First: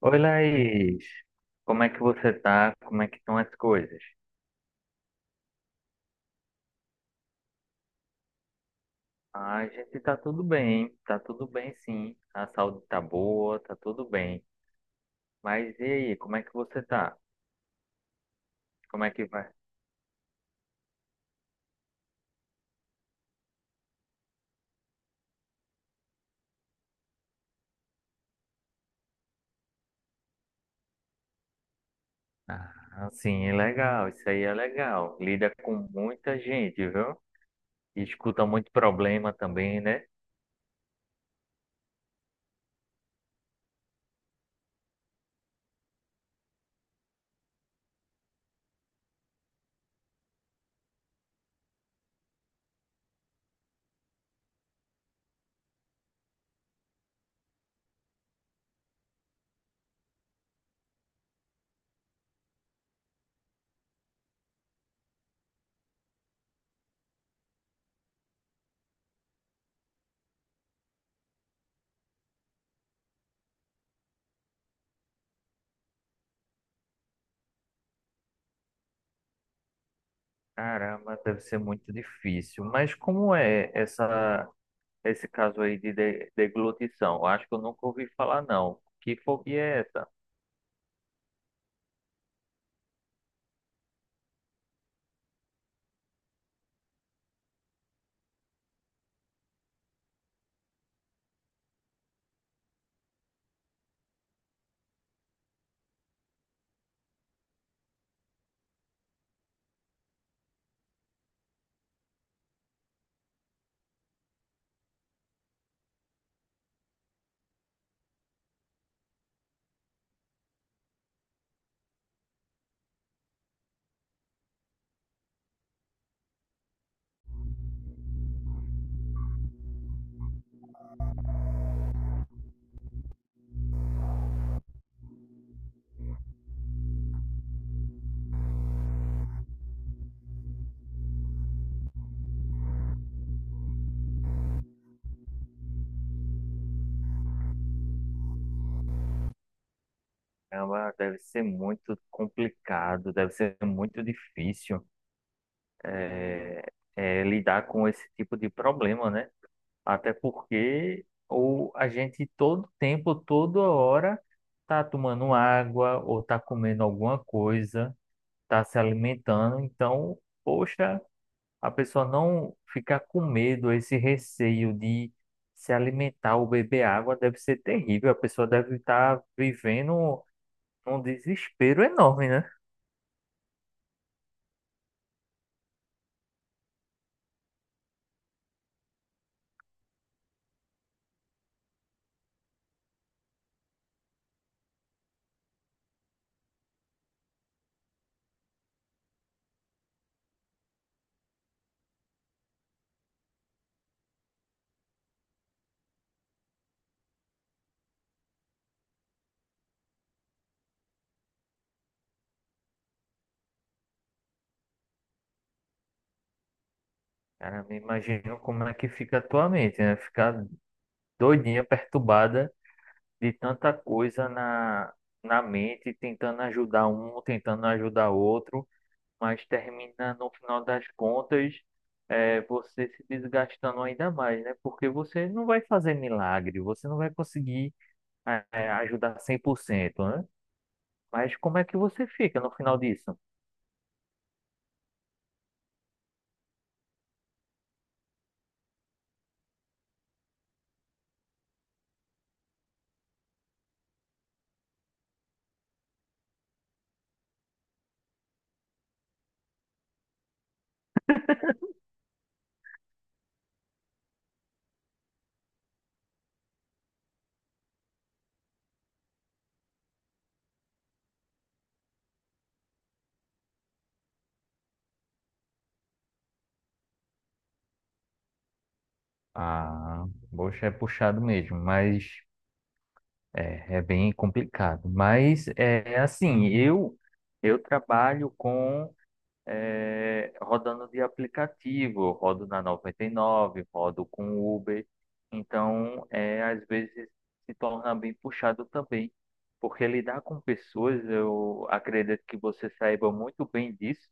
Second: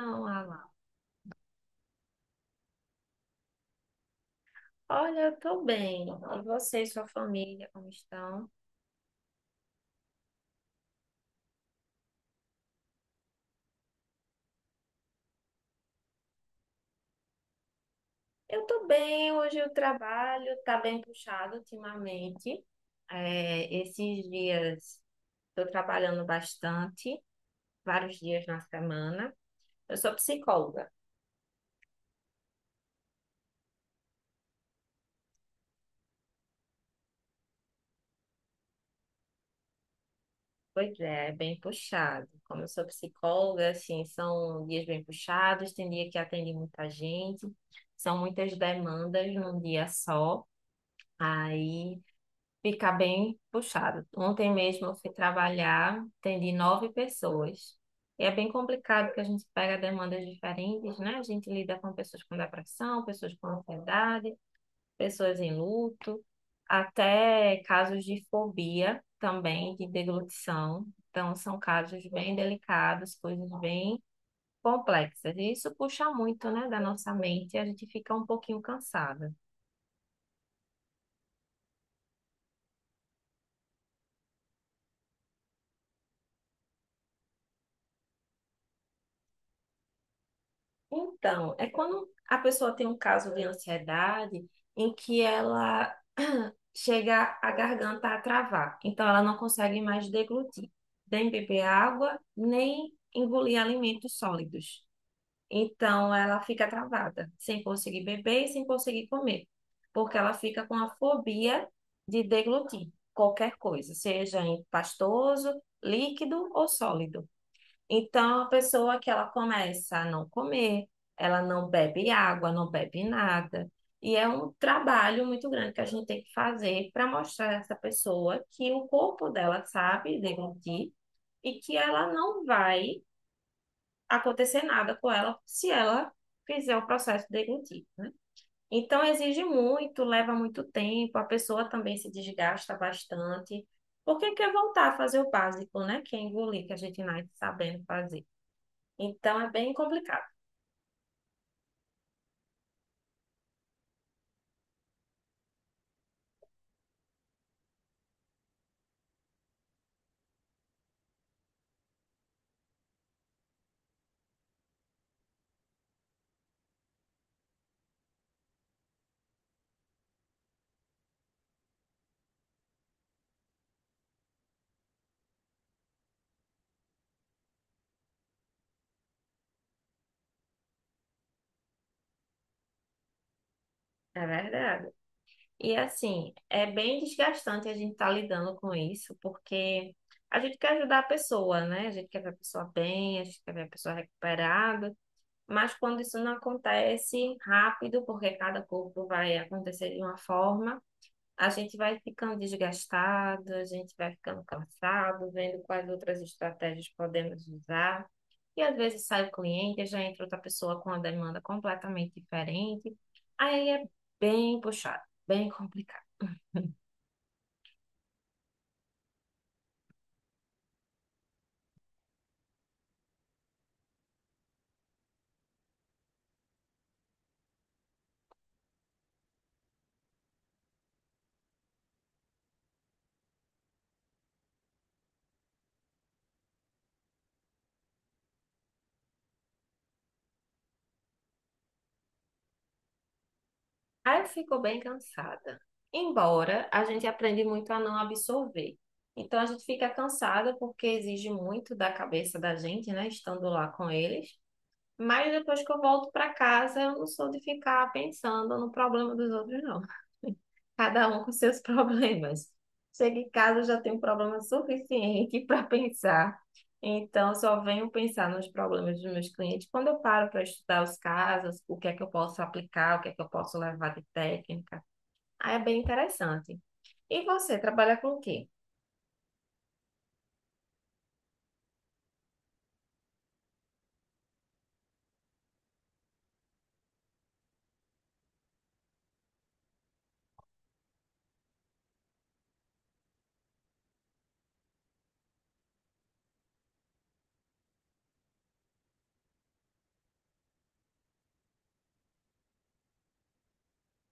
Oi, Alan, Laís. Como é que você tá? Como é que estão as coisas? olha, eu tô bem. E você e sua família, como estão? A gente tá tudo bem sim. A saúde tá boa, tá tudo bem. Mas e aí, como é que você tá? Eu tô Como é que bem, vai? hoje o trabalho tá bem puxado ultimamente. É, esses dias tô trabalhando bastante, vários dias na semana. Eu sou psicóloga. Ah, sim, é legal, isso aí é legal. Lida com muita gente, viu? E escuta muito problema também, né? Pois é, é bem puxado. Como eu sou psicóloga, assim, são dias bem puxados, tem dia que atende muita gente, são muitas demandas num dia só. Aí fica bem puxado. Ontem mesmo eu fui trabalhar, atendi 9 pessoas. E é bem complicado porque a gente pega demandas diferentes, né? A gente lida com pessoas com depressão, pessoas com ansiedade, pessoas em luto, até casos de fobia também, de deglutição. Então, são casos bem delicados, coisas bem complexas. E isso puxa muito, né, da nossa mente, e a gente fica um pouquinho cansada. Caramba, deve ser muito difícil. Mas como é esse caso aí de deglutição? Eu acho que eu nunca ouvi falar, não. Que fobia é essa? Então, é quando a pessoa tem um caso de ansiedade em que ela chega a garganta a travar. Então, ela não consegue mais deglutir, nem beber água, nem engolir alimentos sólidos. Então, ela fica travada, sem conseguir beber e sem conseguir comer, porque ela fica com a fobia de deglutir qualquer coisa, seja em pastoso, líquido ou sólido. Então, a pessoa que ela começa a não comer, ela não bebe água, não bebe nada. E é um trabalho muito grande que a gente tem que fazer para mostrar a essa pessoa que o corpo dela sabe deglutir e que ela não vai acontecer nada com ela se ela fizer o processo de deglutir. Então, exige muito, leva muito tempo, a pessoa também se desgasta bastante, porque quer voltar a fazer o básico, né? Que é engolir, que a gente nasce sabendo fazer. Então é bem complicado, Caramba, deve ser muito complicado, deve ser muito difícil é, lidar com esse tipo de problema, né? Até porque ou a gente todo tempo, toda hora, tá tomando água ou tá comendo alguma coisa, tá se alimentando. Então, poxa, a pessoa não ficar com medo, esse receio de se alimentar ou beber água deve ser terrível. A pessoa deve estar vivendo um desespero enorme, né? é verdade. E assim, é bem desgastante a gente estar lidando com isso, porque a gente quer ajudar a pessoa, né? A gente quer ver a pessoa bem, a gente quer ver a pessoa recuperada, mas quando isso não acontece rápido, porque cada corpo vai acontecer de uma forma, a gente vai ficando desgastado, a gente vai ficando cansado, vendo quais outras estratégias podemos usar. E às vezes sai o cliente, já entra outra pessoa com uma demanda completamente diferente. Aí é bem puxado, bem complicado. Cara, me imagino como é que fica a tua mente, né? Ficar doidinha, perturbada de tanta coisa na mente, tentando ajudar um, tentando ajudar outro, mas termina, no final das contas, você se desgastando ainda mais, né? Porque você não vai fazer milagre, você não vai conseguir, ajudar 100%, né? Mas como é que você fica no final disso? Aí eu fico bem cansada. Embora a gente aprende muito a não absorver. Então a gente fica cansada porque exige muito da cabeça da gente, né? Estando lá com eles. Mas depois que eu volto para casa, eu não sou de ficar pensando no problema dos outros, não. Cada um com seus problemas. Chego em casa, eu já tenho um problema suficiente para pensar. Então, eu só venho pensar nos problemas dos meus clientes quando eu paro para estudar os casos, o que é que eu posso aplicar, o que é que eu posso levar de técnica. Aí é bem interessante. E você, trabalha com o quê? Ah, poxa, é puxado mesmo, mas é, é bem complicado, mas é assim, eu trabalho com rodando de aplicativo, eu rodo na 99, rodo com Uber, então é, às vezes se torna bem puxado também, porque lidar com pessoas, eu acredito que você saiba muito bem disso,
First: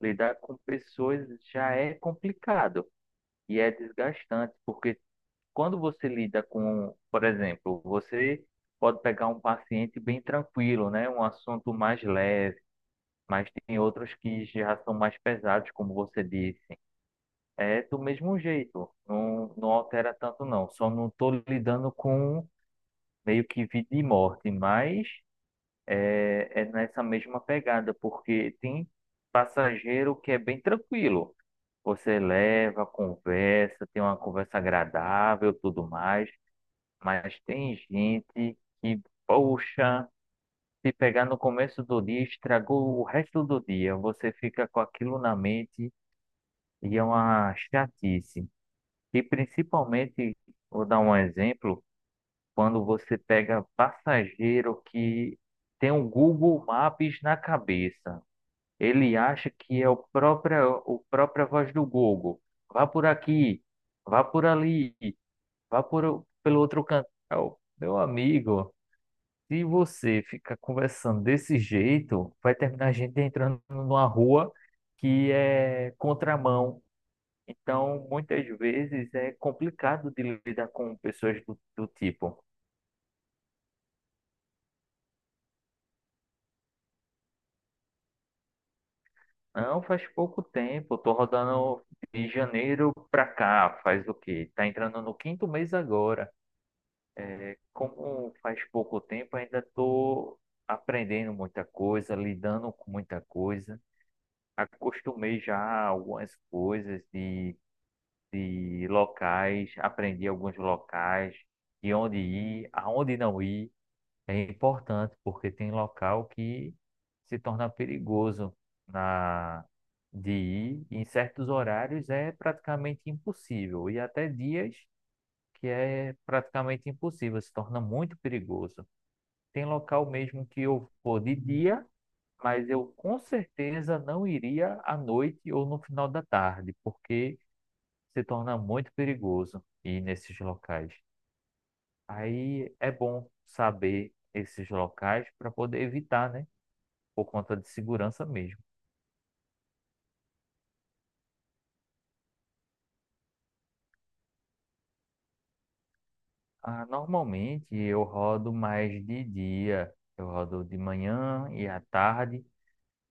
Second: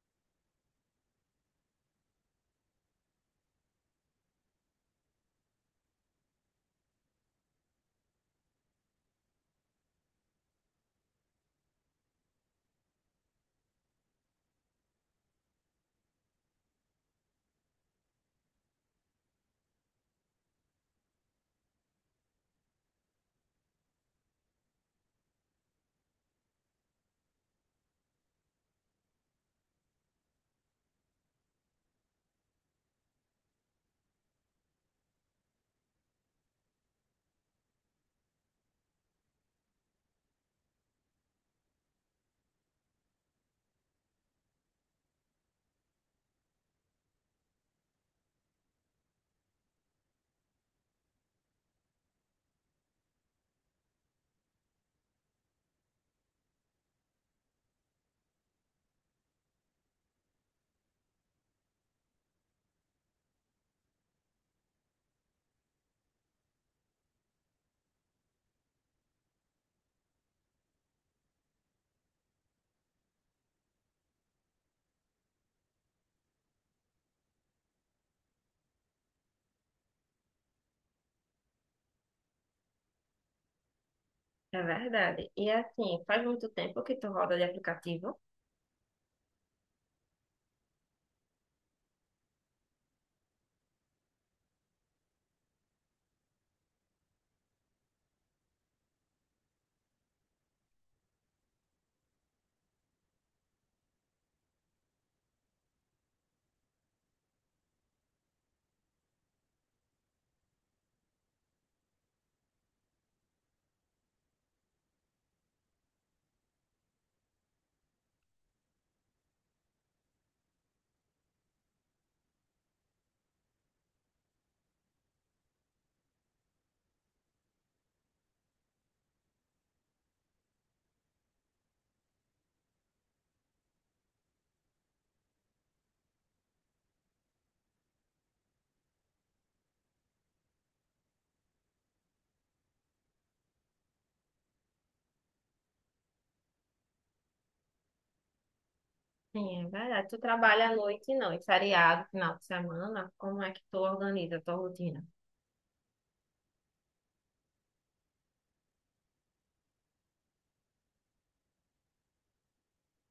lidar com pessoas já é complicado e é desgastante, porque quando você lida com, por exemplo, você pode pegar um paciente bem tranquilo, né? Um assunto mais leve, mas tem outros que já são mais pesados, como você disse. É do mesmo jeito, não altera tanto não. Só não estou lidando com meio que vida e morte, mas é, é nessa mesma pegada, porque tem passageiro que é bem tranquilo. Você leva, conversa, tem uma conversa agradável, tudo mais. Mas tem gente que, poxa, se pegar no começo do dia, estragou o resto do dia. Você fica com aquilo na mente e é uma chatice. E principalmente, vou dar um exemplo, quando você pega passageiro que tem o Google Maps na cabeça. Ele acha que é o próprio, o própria voz do Google. Vá por aqui, vá por ali, vá pelo outro canto. Meu amigo. Se você ficar conversando desse jeito, vai terminar a gente entrando numa rua que é contramão. Então, muitas vezes é complicado de lidar com pessoas do tipo. É verdade. E assim, faz muito tempo que tu roda de aplicativo? Não, faz pouco tempo, tô rodando de janeiro pra cá, faz o quê? Tá entrando no quinto mês agora. É, como faz pouco tempo, ainda tô aprendendo muita coisa, lidando com muita coisa, acostumei já algumas coisas de locais, aprendi alguns locais, de onde ir, aonde não ir. É importante, porque tem local que se torna perigoso na de ir. Em certos horários é praticamente impossível, e até dias que é praticamente impossível, se torna muito perigoso. Tem local mesmo que eu vou de dia, mas eu com certeza não iria à noite ou no final da tarde, porque se torna muito perigoso ir nesses locais. Aí é bom saber esses locais para poder evitar, né? Por conta de segurança mesmo. Sim, é verdade. Tu trabalha à noite, não, e feriado, final de semana, como é que tu organiza a tua rotina? Ah, normalmente eu rodo mais de dia, eu rodo de manhã e à tarde,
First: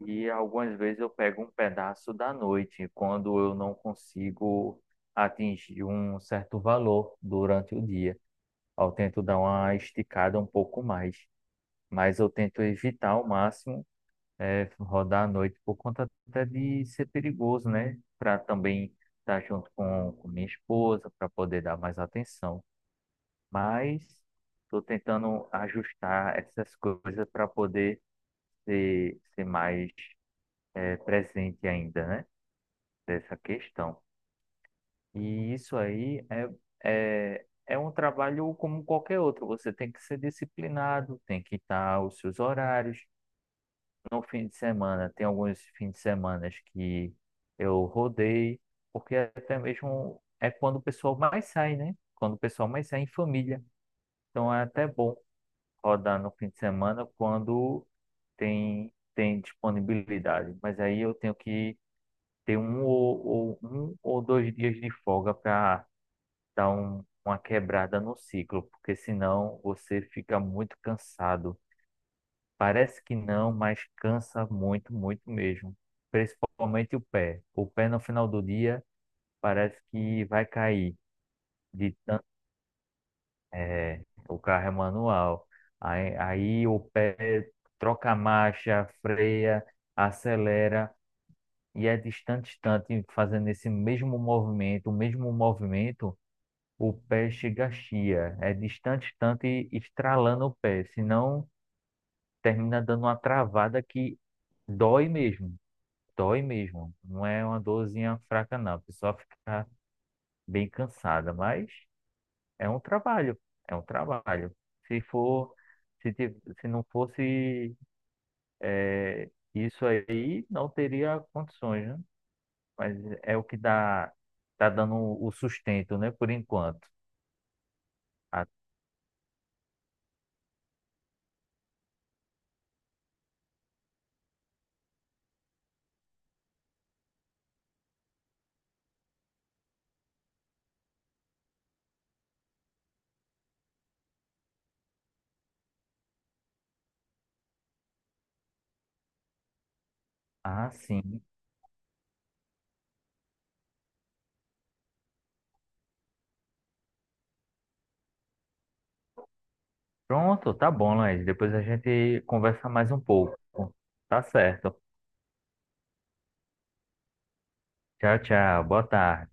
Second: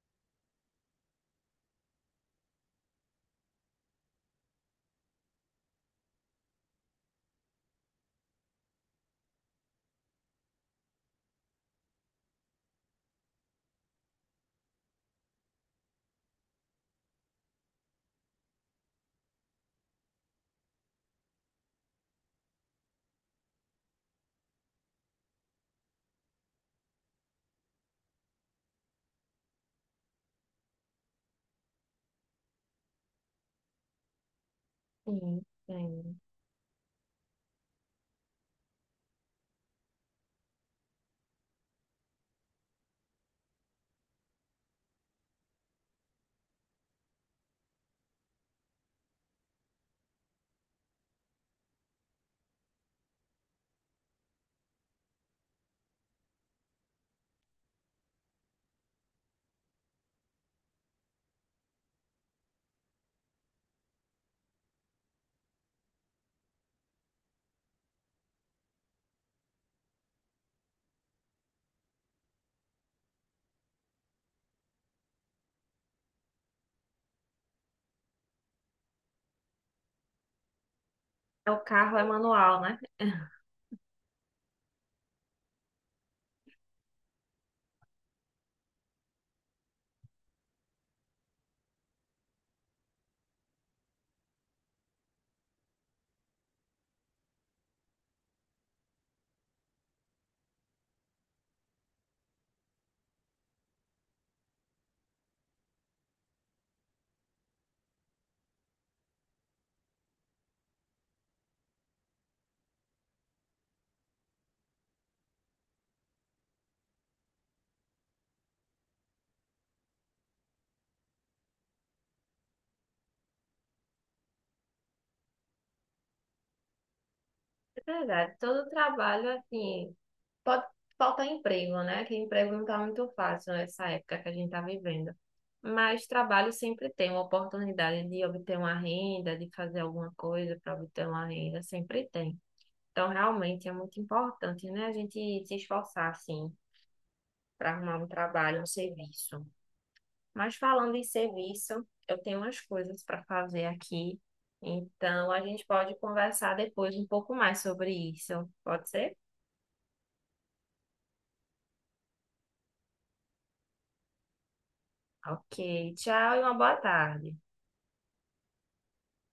e algumas vezes eu pego um pedaço da noite, quando eu não consigo atingir um certo valor durante o dia. Eu tento dar uma esticada um pouco mais, mas eu tento evitar ao máximo rodar à noite, por conta até de ser perigoso, né? Para também estar junto com minha esposa, para poder dar mais atenção. Mas estou tentando ajustar essas coisas para poder ser mais presente ainda, né? Dessa questão. Sim, E isso sim. aí é um trabalho como qualquer outro. Você tem que ser disciplinado, tem que estar os seus horários, no fim de semana. Tem alguns fins de semana que eu rodei, porque até mesmo é quando o pessoal mais sai, né? Quando o pessoal mais sai em família. Então é até bom rodar no fim de semana quando tem disponibilidade. Mas aí eu tenho que ter um um ou dois dias de folga para dar uma quebrada no ciclo, porque senão você fica muito cansado. Parece que não, mas cansa muito, muito mesmo. Principalmente o pé. O pé no final do dia parece que vai cair É. O de carro é tanto. manual, né? É, o carro é manual. Aí o pé troca a marcha, freia, acelera e é distante, distante, fazendo esse mesmo movimento, o pé chega a chia. É distante, distante, estralando o pé, senão termina dando uma travada que dói mesmo. Dói mesmo. Não é uma dorzinha fraca, não. A pessoa fica bem cansada, mas é um trabalho. É um trabalho. Se for, se não fosse isso aí, não teria condições, né? Mas é o que dá, tá dando o sustento, né? Por enquanto. É verdade. Ah, Todo trabalho, assim, pode faltar emprego, né? Que emprego não está muito fácil nessa época que a gente está vivendo. Mas trabalho sempre tem uma oportunidade de obter uma renda, de fazer alguma coisa para obter uma renda, sempre tem. Então, realmente é muito importante, né? A gente se esforçar, assim, para arrumar um trabalho, um serviço. Mas ah, falando em sim. serviço, eu tenho umas coisas para fazer aqui. Então, a gente pode conversar depois um pouco mais sobre isso. Pode ser? Pronto, tá bom, Laís. Depois a gente conversa mais um pouco. Tá certo. Ok. Tchau e uma boa tarde. Tchau, tchau. Boa tarde.